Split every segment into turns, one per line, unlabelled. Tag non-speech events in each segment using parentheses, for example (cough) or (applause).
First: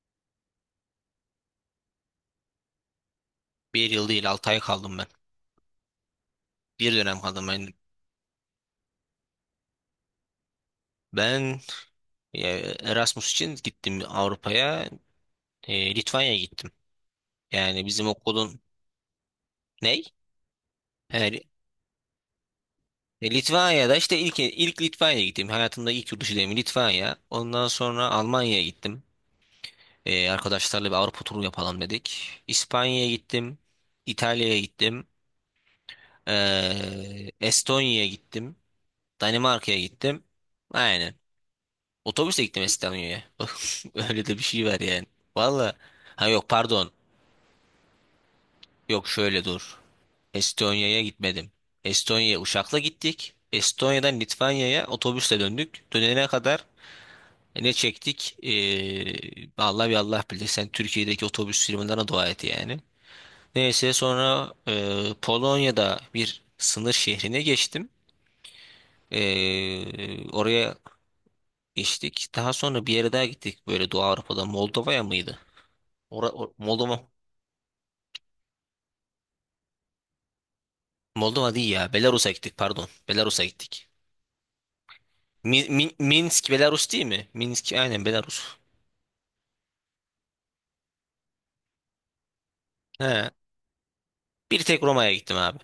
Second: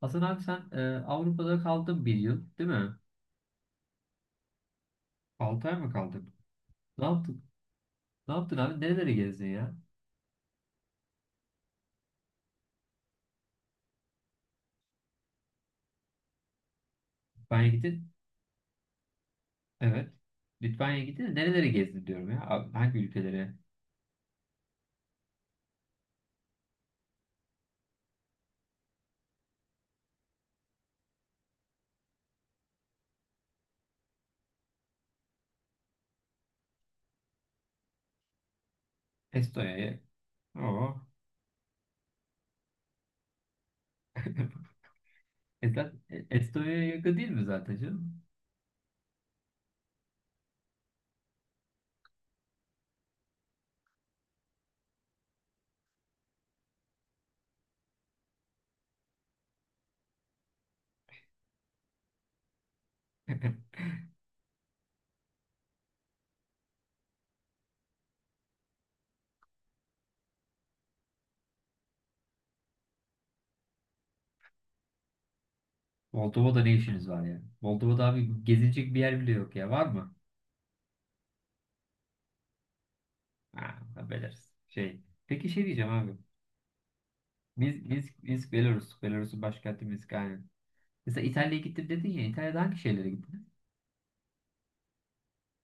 Hasan abi Avrupa'da kaldın bir yıl değil mi?
Bir yıl değil 6 ay kaldım ben.
6 ay mı kaldın?
Bir
Ne
dönem
yaptın?
kaldım ben.
Ne yaptın abi? Nerelere gezdin ya?
Ben e, Erasmus için gittim Avrupa'ya. Litvanya'ya gittim.
Litvanya'ya
Yani bizim
gittin.
okulun ney?
Evet. Litvanya'ya gittin de
Yani,
nerelere gezdin diyorum ya. Abi, hangi ülkelere?
Litvanya'da işte ilk Litvanya'ya gittim. Hayatımda ilk yurt dışı deneyimi Litvanya. Ondan sonra Almanya'ya gittim. Arkadaşlarla bir Avrupa turu yapalım dedik. İspanya'ya gittim. İtalya'ya gittim. Estonya'ya gittim. Danimarka'ya
Estonya'ya.
gittim.
Oo.
Aynen. Otobüsle gittim İstanbul'a. (laughs) Öyle de bir şey var
(laughs)
yani. Valla. Ha, yok,
Estonya'ya
pardon.
yakın değil mi zaten canım?
Yok, şöyle dur. Estonya'ya gitmedim. Estonya'ya uçakla gittik. Estonya'dan Litvanya'ya otobüsle döndük. Dönene kadar ne çektik? Allah bir Allah bilir. Sen Türkiye'deki otobüs firmalarına dua et yani.
(laughs)
Neyse sonra Polonya'da bir sınır şehrine geçtim. Oraya geçtik. Daha sonra bir yere daha gittik. Böyle Doğu Avrupa'da Moldova'ya mıydı?
Moldova'da ne
Moldova.
işiniz var ya? Moldova'da abi gezilecek bir yer bile yok ya. Var mı?
Moldova değil ya. Belarus'a gittik, pardon. Belarus'a
Ha,
gittik.
haberleriz. Şey. Peki şey diyeceğim abi.
Minsk Belarus değil mi? Minsk
Minsk,
aynen
Minsk, Minsk
Belarus.
Belarus. Belarus'un başkenti Minsk aynen. Mesela İtalya'ya gittim dedin ya. İtalya'da hangi şehirlere
He.
gittin?
Bir tek Roma'ya gittim abi.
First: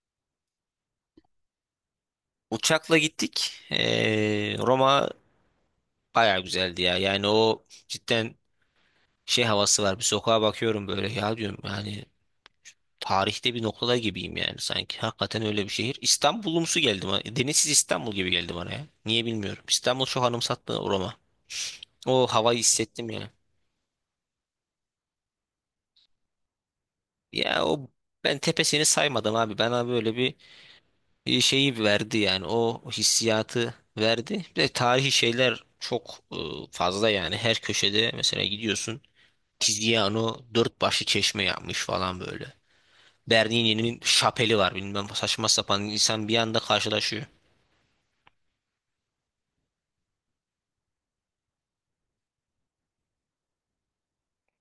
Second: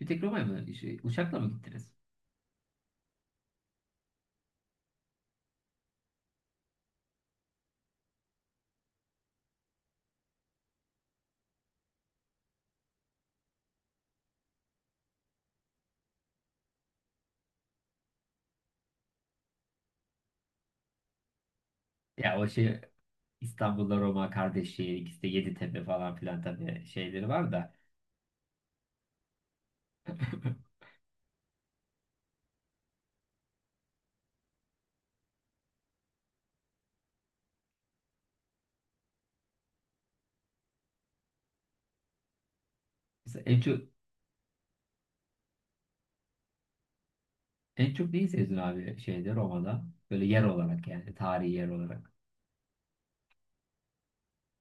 Bir tek Roma'ya mı? Şey, uçakla mı gittiniz?
Uçakla gittik. Roma bayağı güzeldi ya. Yani o cidden şey havası var. Bir sokağa bakıyorum böyle ya, diyorum yani tarihte bir noktada gibiyim yani sanki. Hakikaten öyle bir şehir. İstanbul'umsu geldi bana. Denizsiz İstanbul gibi geldi bana ya. Niye bilmiyorum. İstanbul çok anımsattı Roma. O
Ya o
havayı
şey,
hissettim ya.
İstanbul'da Roma kardeş şehir, ikisi de Yeditepe falan filan, tabii şeyleri var
Ya
da.
o, ben tepesini saymadım abi. Bana böyle bir
(laughs)
şeyi verdi yani. O hissiyatı verdi. Bir de tarihi şeyler çok fazla yani. Her köşede mesela gidiyorsun. Tiziano dört başlı çeşme yapmış falan böyle.
Mesela en çok
Bernini'nin şapeli var, bilmem, saçma sapan insan bir anda karşılaşıyor.
en çok neyi sevdin abi şeyde, Roma'da? Böyle yer olarak yani, tarihi yer olarak.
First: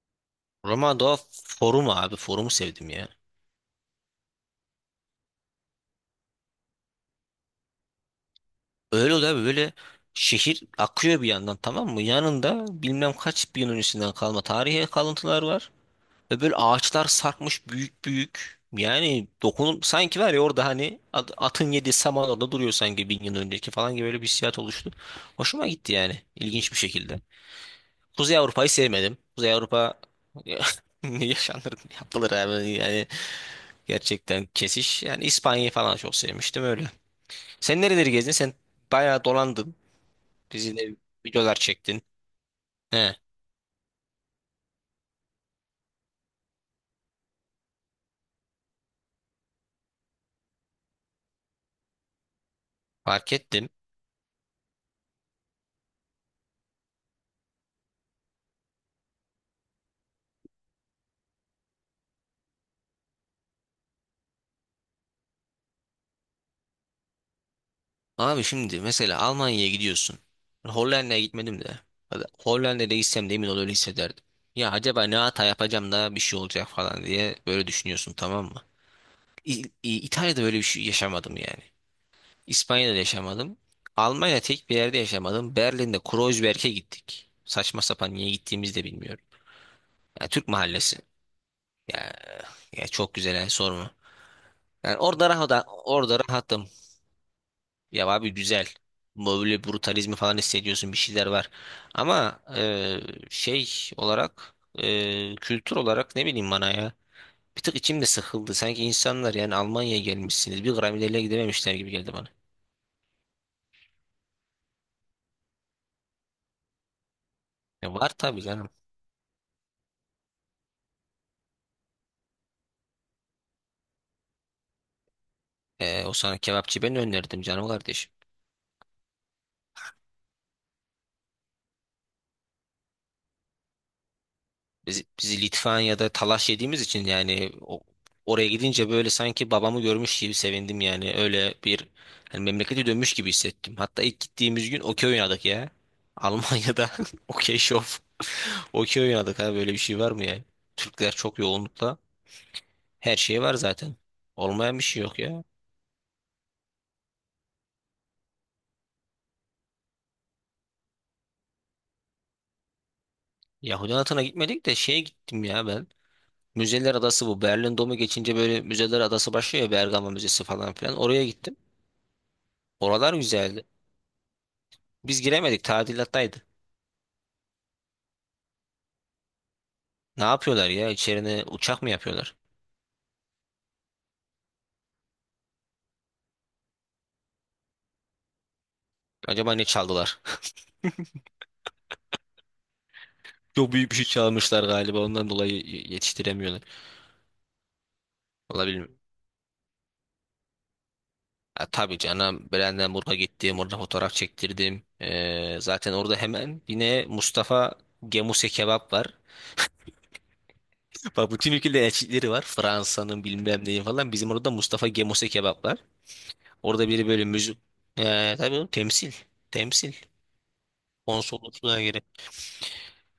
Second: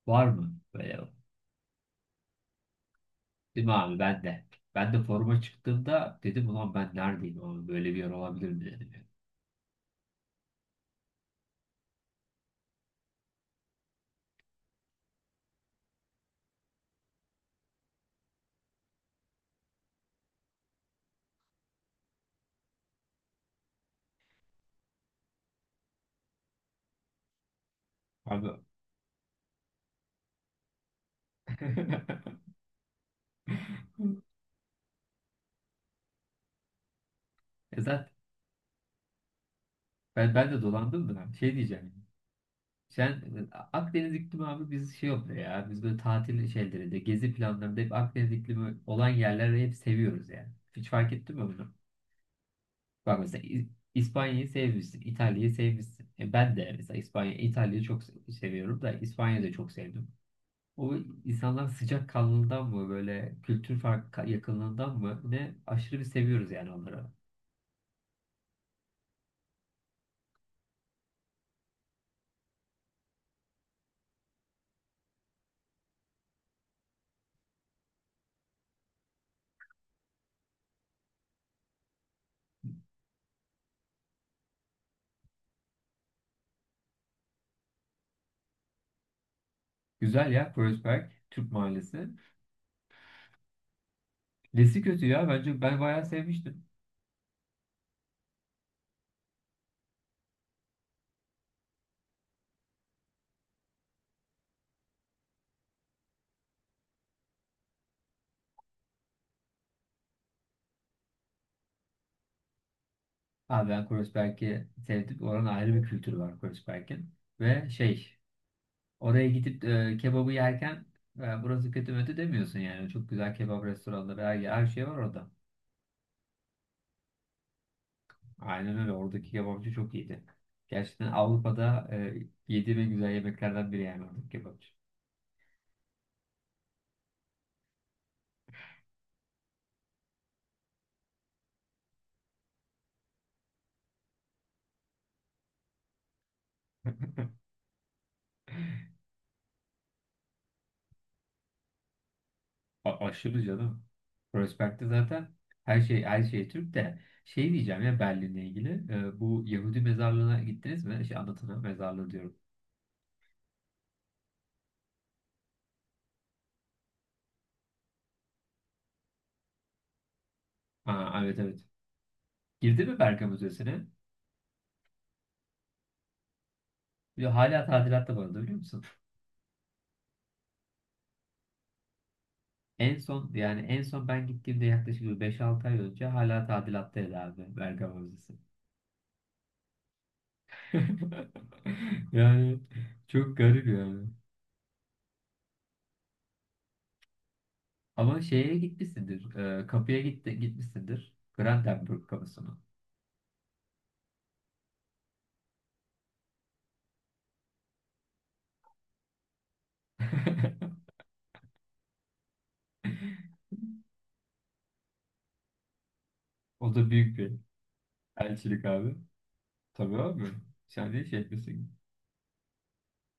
Var mı böyle?
Roma Doğa Forum abi, forumu sevdim ya.
Değil mi abi, ben de. Ben de foruma çıktığımda dedim ulan ben neredeyim abi, böyle bir yer olabilir mi dedim ya.
Öyle de böyle şehir akıyor bir yandan, tamam mı? Yanında bilmem kaç bin öncesinden kalma tarihi kalıntılar var. Ve böyle ağaçlar sarkmış büyük büyük. Yani dokunun sanki var ya orada, hani atın yediği samanada duruyor sanki bin yıl önceki falan gibi, böyle bir hissiyat oluştu. Hoşuma gitti yani, ilginç bir şekilde. Kuzey
Abi.
Avrupa'yı sevmedim. Kuzey Avrupa (laughs) ne yaşanır yapılır
(laughs)
abi yani, gerçekten kesiş. Yani İspanya'yı falan çok sevmiştim öyle.
E
Sen
zaten
nereleri gezdin? Sen bayağı dolandın.
ben de
Dizide
dolandım da
videolar
şey diyeceğim.
çektin.
Sen
He,
e, Akdeniz iklimi abi, biz şey oluyor ya. Biz böyle tatil şeylerinde, gezi planlarında hep Akdeniz iklimi olan yerleri hep seviyoruz yani. Hiç fark ettin mi bunu? Bak
fark
mesela
ettim.
İspanya'yı sevmişsin, İtalya'yı sevmişsin. E ben de mesela İspanya, İtalya'yı çok seviyorum da İspanya'yı da çok sevdim. O insanlar sıcak kanlılığından mı, böyle kültür fark yakınlığından mı ne, aşırı bir seviyoruz yani onları.
Abi şimdi mesela Almanya'ya gidiyorsun. Hollanda'ya gitmedim de. Hadi Hollanda'ya gitsem de emin ol öyle hissederdim. Ya acaba ne hata yapacağım da bir şey olacak falan diye böyle düşünüyorsun, tamam mı? İtalya'da böyle bir şey yaşamadım yani. İspanya'da da yaşamadım. Almanya'da tek bir yerde yaşamadım. Berlin'de Kreuzberg'e gittik. Saçma sapan niye gittiğimizi de bilmiyorum. Ya
Güzel
Türk
ya,
mahallesi.
Kreuzberg Türk Mahallesi.
Ya, ya çok güzel yani, sorma.
Nesi
Yani
kötü ya,
orada
bence
rahat,
ben bayağı
orada
sevmiştim.
rahattım. Ya abi, güzel. Böyle brutalizmi falan hissediyorsun, bir şeyler var. Ama şey olarak, kültür olarak, ne bileyim, bana ya. Bir tık içim de sıkıldı. Sanki insanlar yani Almanya'ya gelmişsiniz. Bir gram ileriye gidememişler gibi geldi bana.
Abi ben Kreuzberg'i sevdim. Oranın ayrı bir kültürü var Kreuzberg'in. Ve
Ya var
şey,
tabii canım.
oraya gidip kebabı yerken, burası kötü mötü demiyorsun yani. Çok güzel kebap restoranları, her şey var orada.
O sana kebapçı ben önerdim canım kardeşim.
Aynen öyle. Oradaki kebapçı çok iyiydi. Gerçekten Avrupa'da yediğim en güzel yemeklerden biri yani oradaki kebapçı.
Biz Litvanya'da talaş yediğimiz için yani oraya gidince böyle sanki babamı görmüş gibi sevindim yani. Öyle bir, hani memlekete dönmüş gibi hissettim. Hatta ilk gittiğimiz gün okey oynadık ya. Almanya'da (laughs) okey şov. Okey oynadık, ha böyle bir şey var mı ya? Türkler çok yoğunlukla. Her şey
Aşırı
var
canım.
zaten. Olmayan bir
Kreuzberg'de
şey yok
zaten
ya.
her şey, her şey Türk de şey diyeceğim ya Berlin'le ilgili. E, bu Yahudi mezarlığına gittiniz mi? Şey, anlatana mezarlığı diyorum.
Yahudi Anıtı'na gitmedik de şeye gittim ya ben. Müzeler Adası bu. Berlin Dom'u geçince böyle Müzeler Adası başlıyor ya, Bergama Müzesi falan filan.
Aa,
Oraya
evet
gittim.
evet. Girdi mi
Oralar
Bergama
güzeldi.
Müzesi'ne?
Biz giremedik, tadilattaydı.
Ve hala tadilatta bu arada, biliyor musun?
Ne yapıyorlar ya? İçerine uçak mı yapıyorlar?
En son yani en son ben gittiğimde yaklaşık bir 5-6 ay önce hala tadilattaydı abi Bergama Müzesi.
Acaba ne çaldılar?
(laughs) Yani çok
(laughs)
garip
Çok büyük bir şey
yani.
çalmışlar galiba, ondan dolayı yetiştiremiyorlar.
Ama şeye
Olabilir.
gitmişsindir. Kapıya gitmişsindir.
Ya, tabii
Brandenburg
canım,
kapısına.
Brandenburg'a gittim, orada fotoğraf çektirdim. Zaten orada hemen yine Mustafa Gemuse kebap var.
(laughs)
(laughs) Bak, bütün ülkede elçilikleri var. Fransa'nın bilmem neyi falan. Bizim orada Mustafa Gemuse kebap var.
O
Orada
da
biri
büyük
böyle
bir
müzik. Tabii
elçilik
oğlum,
abi.
temsil. Temsil.
Tabii abi. Sen de şey etmesin.
Konsolosluğa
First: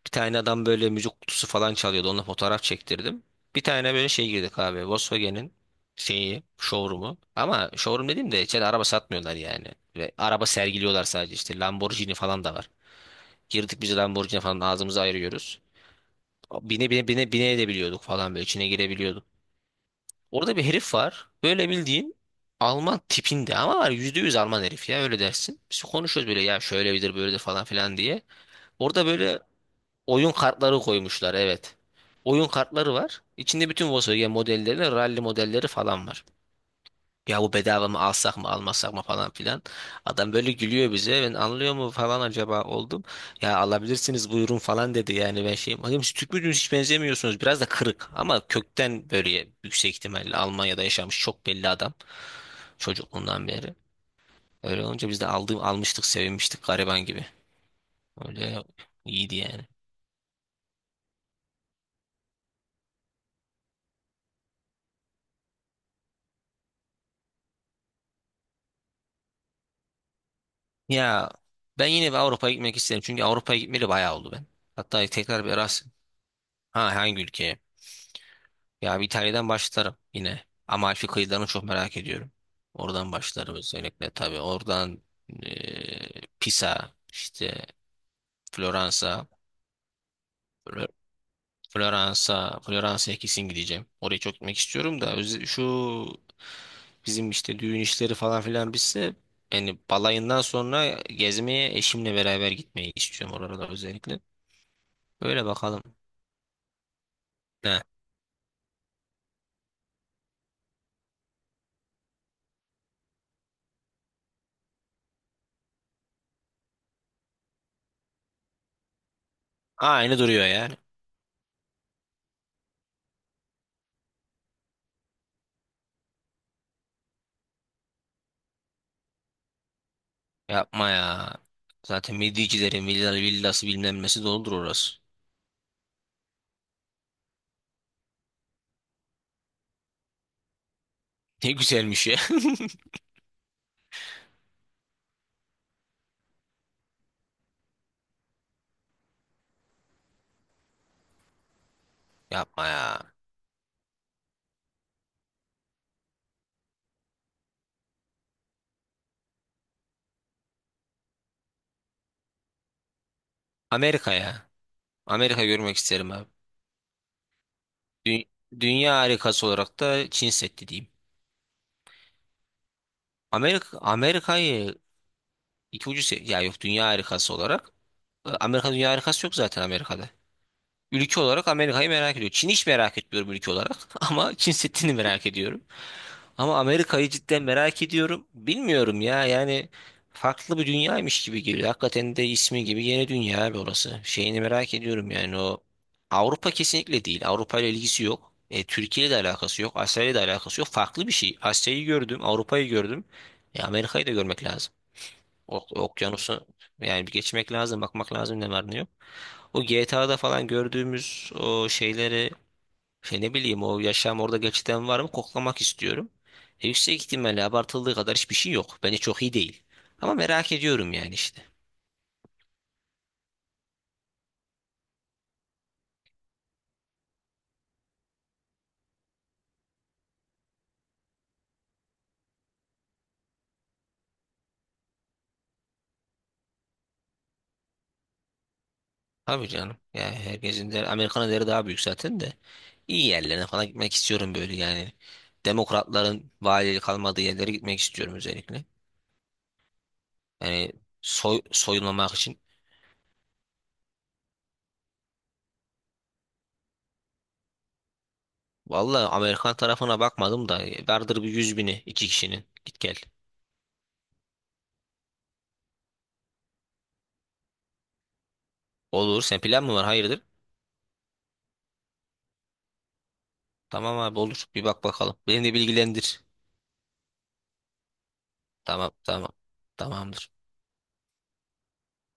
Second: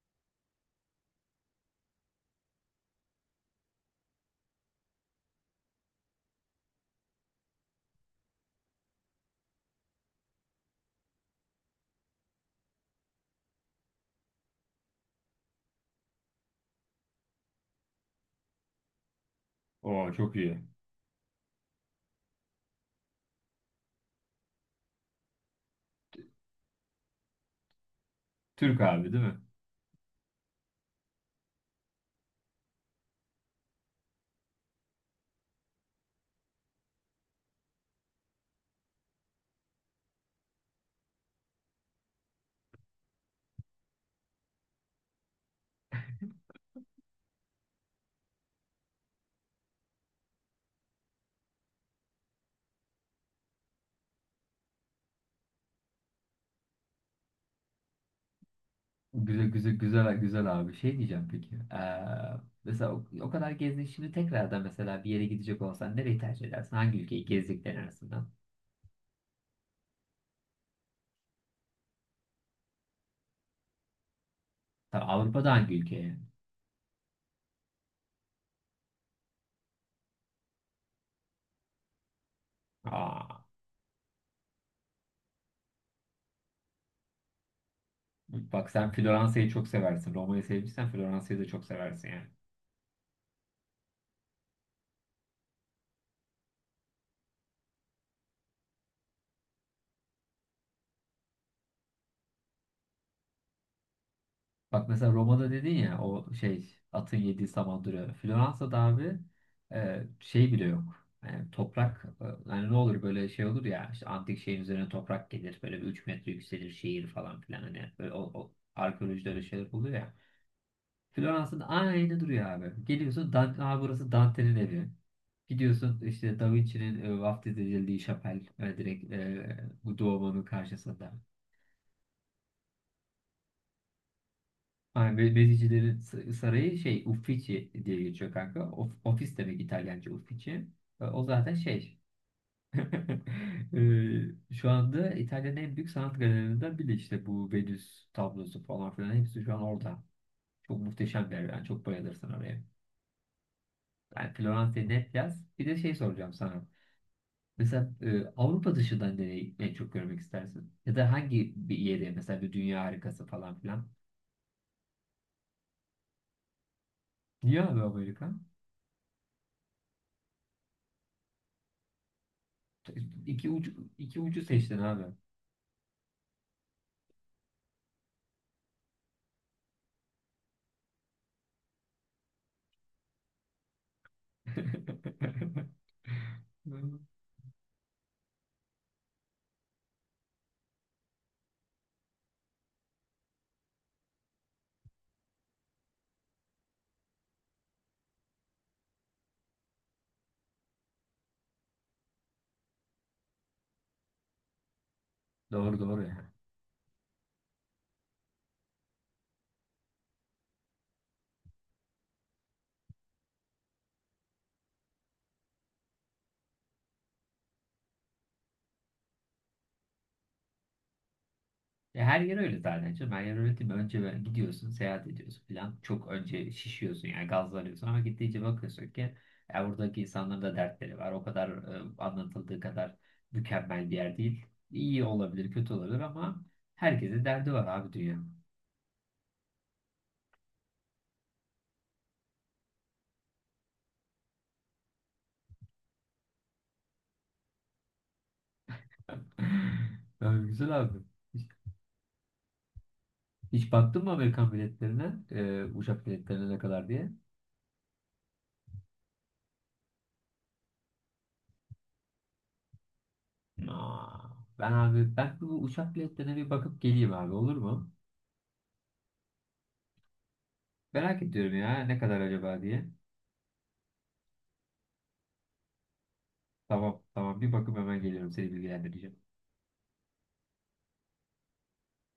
bir tane adam böyle müzik kutusu falan çalıyordu. Onunla fotoğraf çektirdim. Bir tane böyle şey girdik abi. Volkswagen'in şeyi, showroom'u. Ama showroom dediğim de içeride araba satmıyorlar yani. Ve araba sergiliyorlar sadece işte. Lamborghini falan da var. Girdik biz, Lamborghini falan ağzımızı ayırıyoruz. Bine bine bine bine edebiliyorduk falan, böyle içine girebiliyorduk.
Oo, çok
Orada
iyi.
bir herif var. Böyle bildiğin Alman tipinde ama var, yüzde yüz Alman herif ya, öyle dersin. Biz konuşuyoruz böyle ya, şöyle şöyledir böyledir falan filan diye.
Türk
Orada
abi değil
böyle
mi?
oyun kartları koymuşlar, evet. Oyun kartları var. İçinde bütün Volkswagen modelleri, rally modelleri falan var. Ya bu bedava mı, alsak mı almasak mı falan filan. Adam böyle gülüyor bize. Ben anlıyor mu falan acaba oldum. Ya alabilirsiniz, buyurun falan dedi. Yani ben şeyim. Bakayım siz Türk müydünüz, hiç benzemiyorsunuz. Biraz da kırık ama kökten, böyle yüksek ihtimalle Almanya'da yaşamış çok belli adam. Çocukluğundan beri. Öyle olunca biz de almıştık, sevinmiştik gariban gibi. Öyle iyiydi
Güzel
yani.
güzel güzel güzel abi. Şey diyeceğim peki. Mesela o kadar gezdin şimdi, tekrardan mesela bir yere gidecek olsan nereyi tercih edersin? Hangi ülkeyi, gezdiklerin arasından?
Ya ben yine bir Avrupa'ya gitmek isterim. Çünkü Avrupa'ya gitmeli bayağı oldu ben.
Tabii
Hatta tekrar bir
Avrupa'da hangi
Erasmus.
ülkeye?
Ha, hangi ülkeye? Ya bir İtalya'dan başlarım yine. Amalfi kıyılarını çok merak ediyorum. Oradan
Aa,
başlarım özellikle tabii. Oradan eee, Pisa, işte
bak sen
Floransa,
Floransa'yı çok seversin. Roma'yı
Fl-
sevmişsen Floransa'yı da çok seversin yani.
Floransa, Floransa'ya kesin gideceğim. Oraya çok gitmek istiyorum da şu bizim işte düğün işleri falan filan bitse, yani balayından sonra gezmeye eşimle beraber gitmeyi istiyorum oralara özellikle.
Bak mesela
Böyle
Roma'da dedin
bakalım.
ya, o şey, atın yediği
Ne?
saman duruyor. Floransa'da abi şey bile yok. Yani toprak, yani ne olur böyle şey olur ya, işte antik şeyin üzerine toprak gelir, böyle bir 3 metre yükselir şehir falan filan, hani böyle o arkeolojide öyle şeyler oluyor ya.
Aynı duruyor yani.
Floransa'da aynı duruyor abi. Geliyorsun Dante, "Aa, burası Dante'nin evi." Gidiyorsun işte Da Vinci'nin vaftiz edildiği şapel, direkt, bu Duomo'nun
Yapma
karşısında.
ya. Zaten Midyecilerin villası bilmem nesi doludur orası.
Aynen Bezicilerin sarayı şey, Uffizi diye geçiyor kanka. Ofis demek İtalyanca Uffizi. E, o
(laughs) Ne
zaten şey.
güzelmiş ya.
(laughs) E, şu anda İtalya'nın en büyük sanat galerilerinden biri işte, bu Venüs tablosu falan filan hepsi şu an orada. Çok muhteşem bir yer. Yani çok bayılırsın
(laughs)
oraya.
Yapma ya.
Yani Floransa'yı net yaz. Bir de şey soracağım sana. Mesela Avrupa dışından nereyi en çok görmek istersin? Ya da hangi bir yeri, mesela bir dünya harikası falan filan?
Amerika ya. Amerika görmek isterim abi.
Niye abi Amerika?
Dü- Dünya harikası olarak da Çin Seddi diyeyim.
İki ucu, iki ucu
Amerika'yı
seçtin abi.
iki ucu ya, yok, dünya harikası olarak, Amerika, dünya harikası yok zaten Amerika'da. Ülke olarak Amerika'yı merak ediyor. Çin hiç merak etmiyorum ülke olarak (laughs) ama Çin Seddi'ni merak
(laughs)
ediyorum. Ama Amerika'yı cidden merak ediyorum. Bilmiyorum ya yani, farklı bir dünyaymış gibi geliyor. Hakikaten de ismi gibi yeni dünya abi orası. Şeyini merak ediyorum yani, o Avrupa kesinlikle değil. Avrupa ile ilgisi yok. Türkiye ile de alakası yok. Asya ile de alakası yok. Farklı bir şey. Asya'yı gördüm, Avrupa'yı gördüm. Amerika'yı da görmek lazım. O,
Doğru doğru ya.
okyanusu yani bir geçmek lazım, bakmak lazım ne var ne yok. O GTA'da falan gördüğümüz o şeyleri, şey, ne bileyim, o yaşam orada gerçekten var mı, koklamak istiyorum. Yüksek ihtimalle abartıldığı kadar hiçbir şey yok. Bence çok iyi değil. Ama merak ediyorum yani işte.
Ya her yer öyle zaten canım. Her yer öyle değil mi? Önce böyle gidiyorsun, seyahat ediyorsun falan. Çok önce şişiyorsun yani, gazlanıyorsun ama gittiğince bakıyorsun ki ya, buradaki insanların da dertleri var. O kadar anlatıldığı kadar mükemmel bir yer değil. İyi olabilir, kötü olabilir ama herkesin derdi var abi, dünya.
Tabii canım. Yani herkesin de Amerikan'ın değeri daha büyük zaten de. İyi yerlerine falan gitmek istiyorum böyle yani. Demokratların valilik kalmadığı yerlere gitmek istiyorum özellikle.
(laughs) Ya
Yani
güzel abi. Hiç,
soyulmamak için.
Hiç baktın mı Amerikan biletlerine? E, uçak biletlerine ne kadar diye?
Vallahi Amerikan tarafına bakmadım da vardır bir yüz bini iki kişinin. Git gel.
Aa, abi ben bu uçak biletlerine bir bakıp geleyim abi, olur mu?
Olur. Sen plan mı var? Hayırdır?
Merak ediyorum ya, ne kadar acaba diye.
Tamam abi, olur. Bir bak bakalım. Beni de bilgilendir.
Tamam, tamam, bir bakıp hemen geliyorum, seni
Tamam
bilgilendireceğim.
tamam. Tamamdır.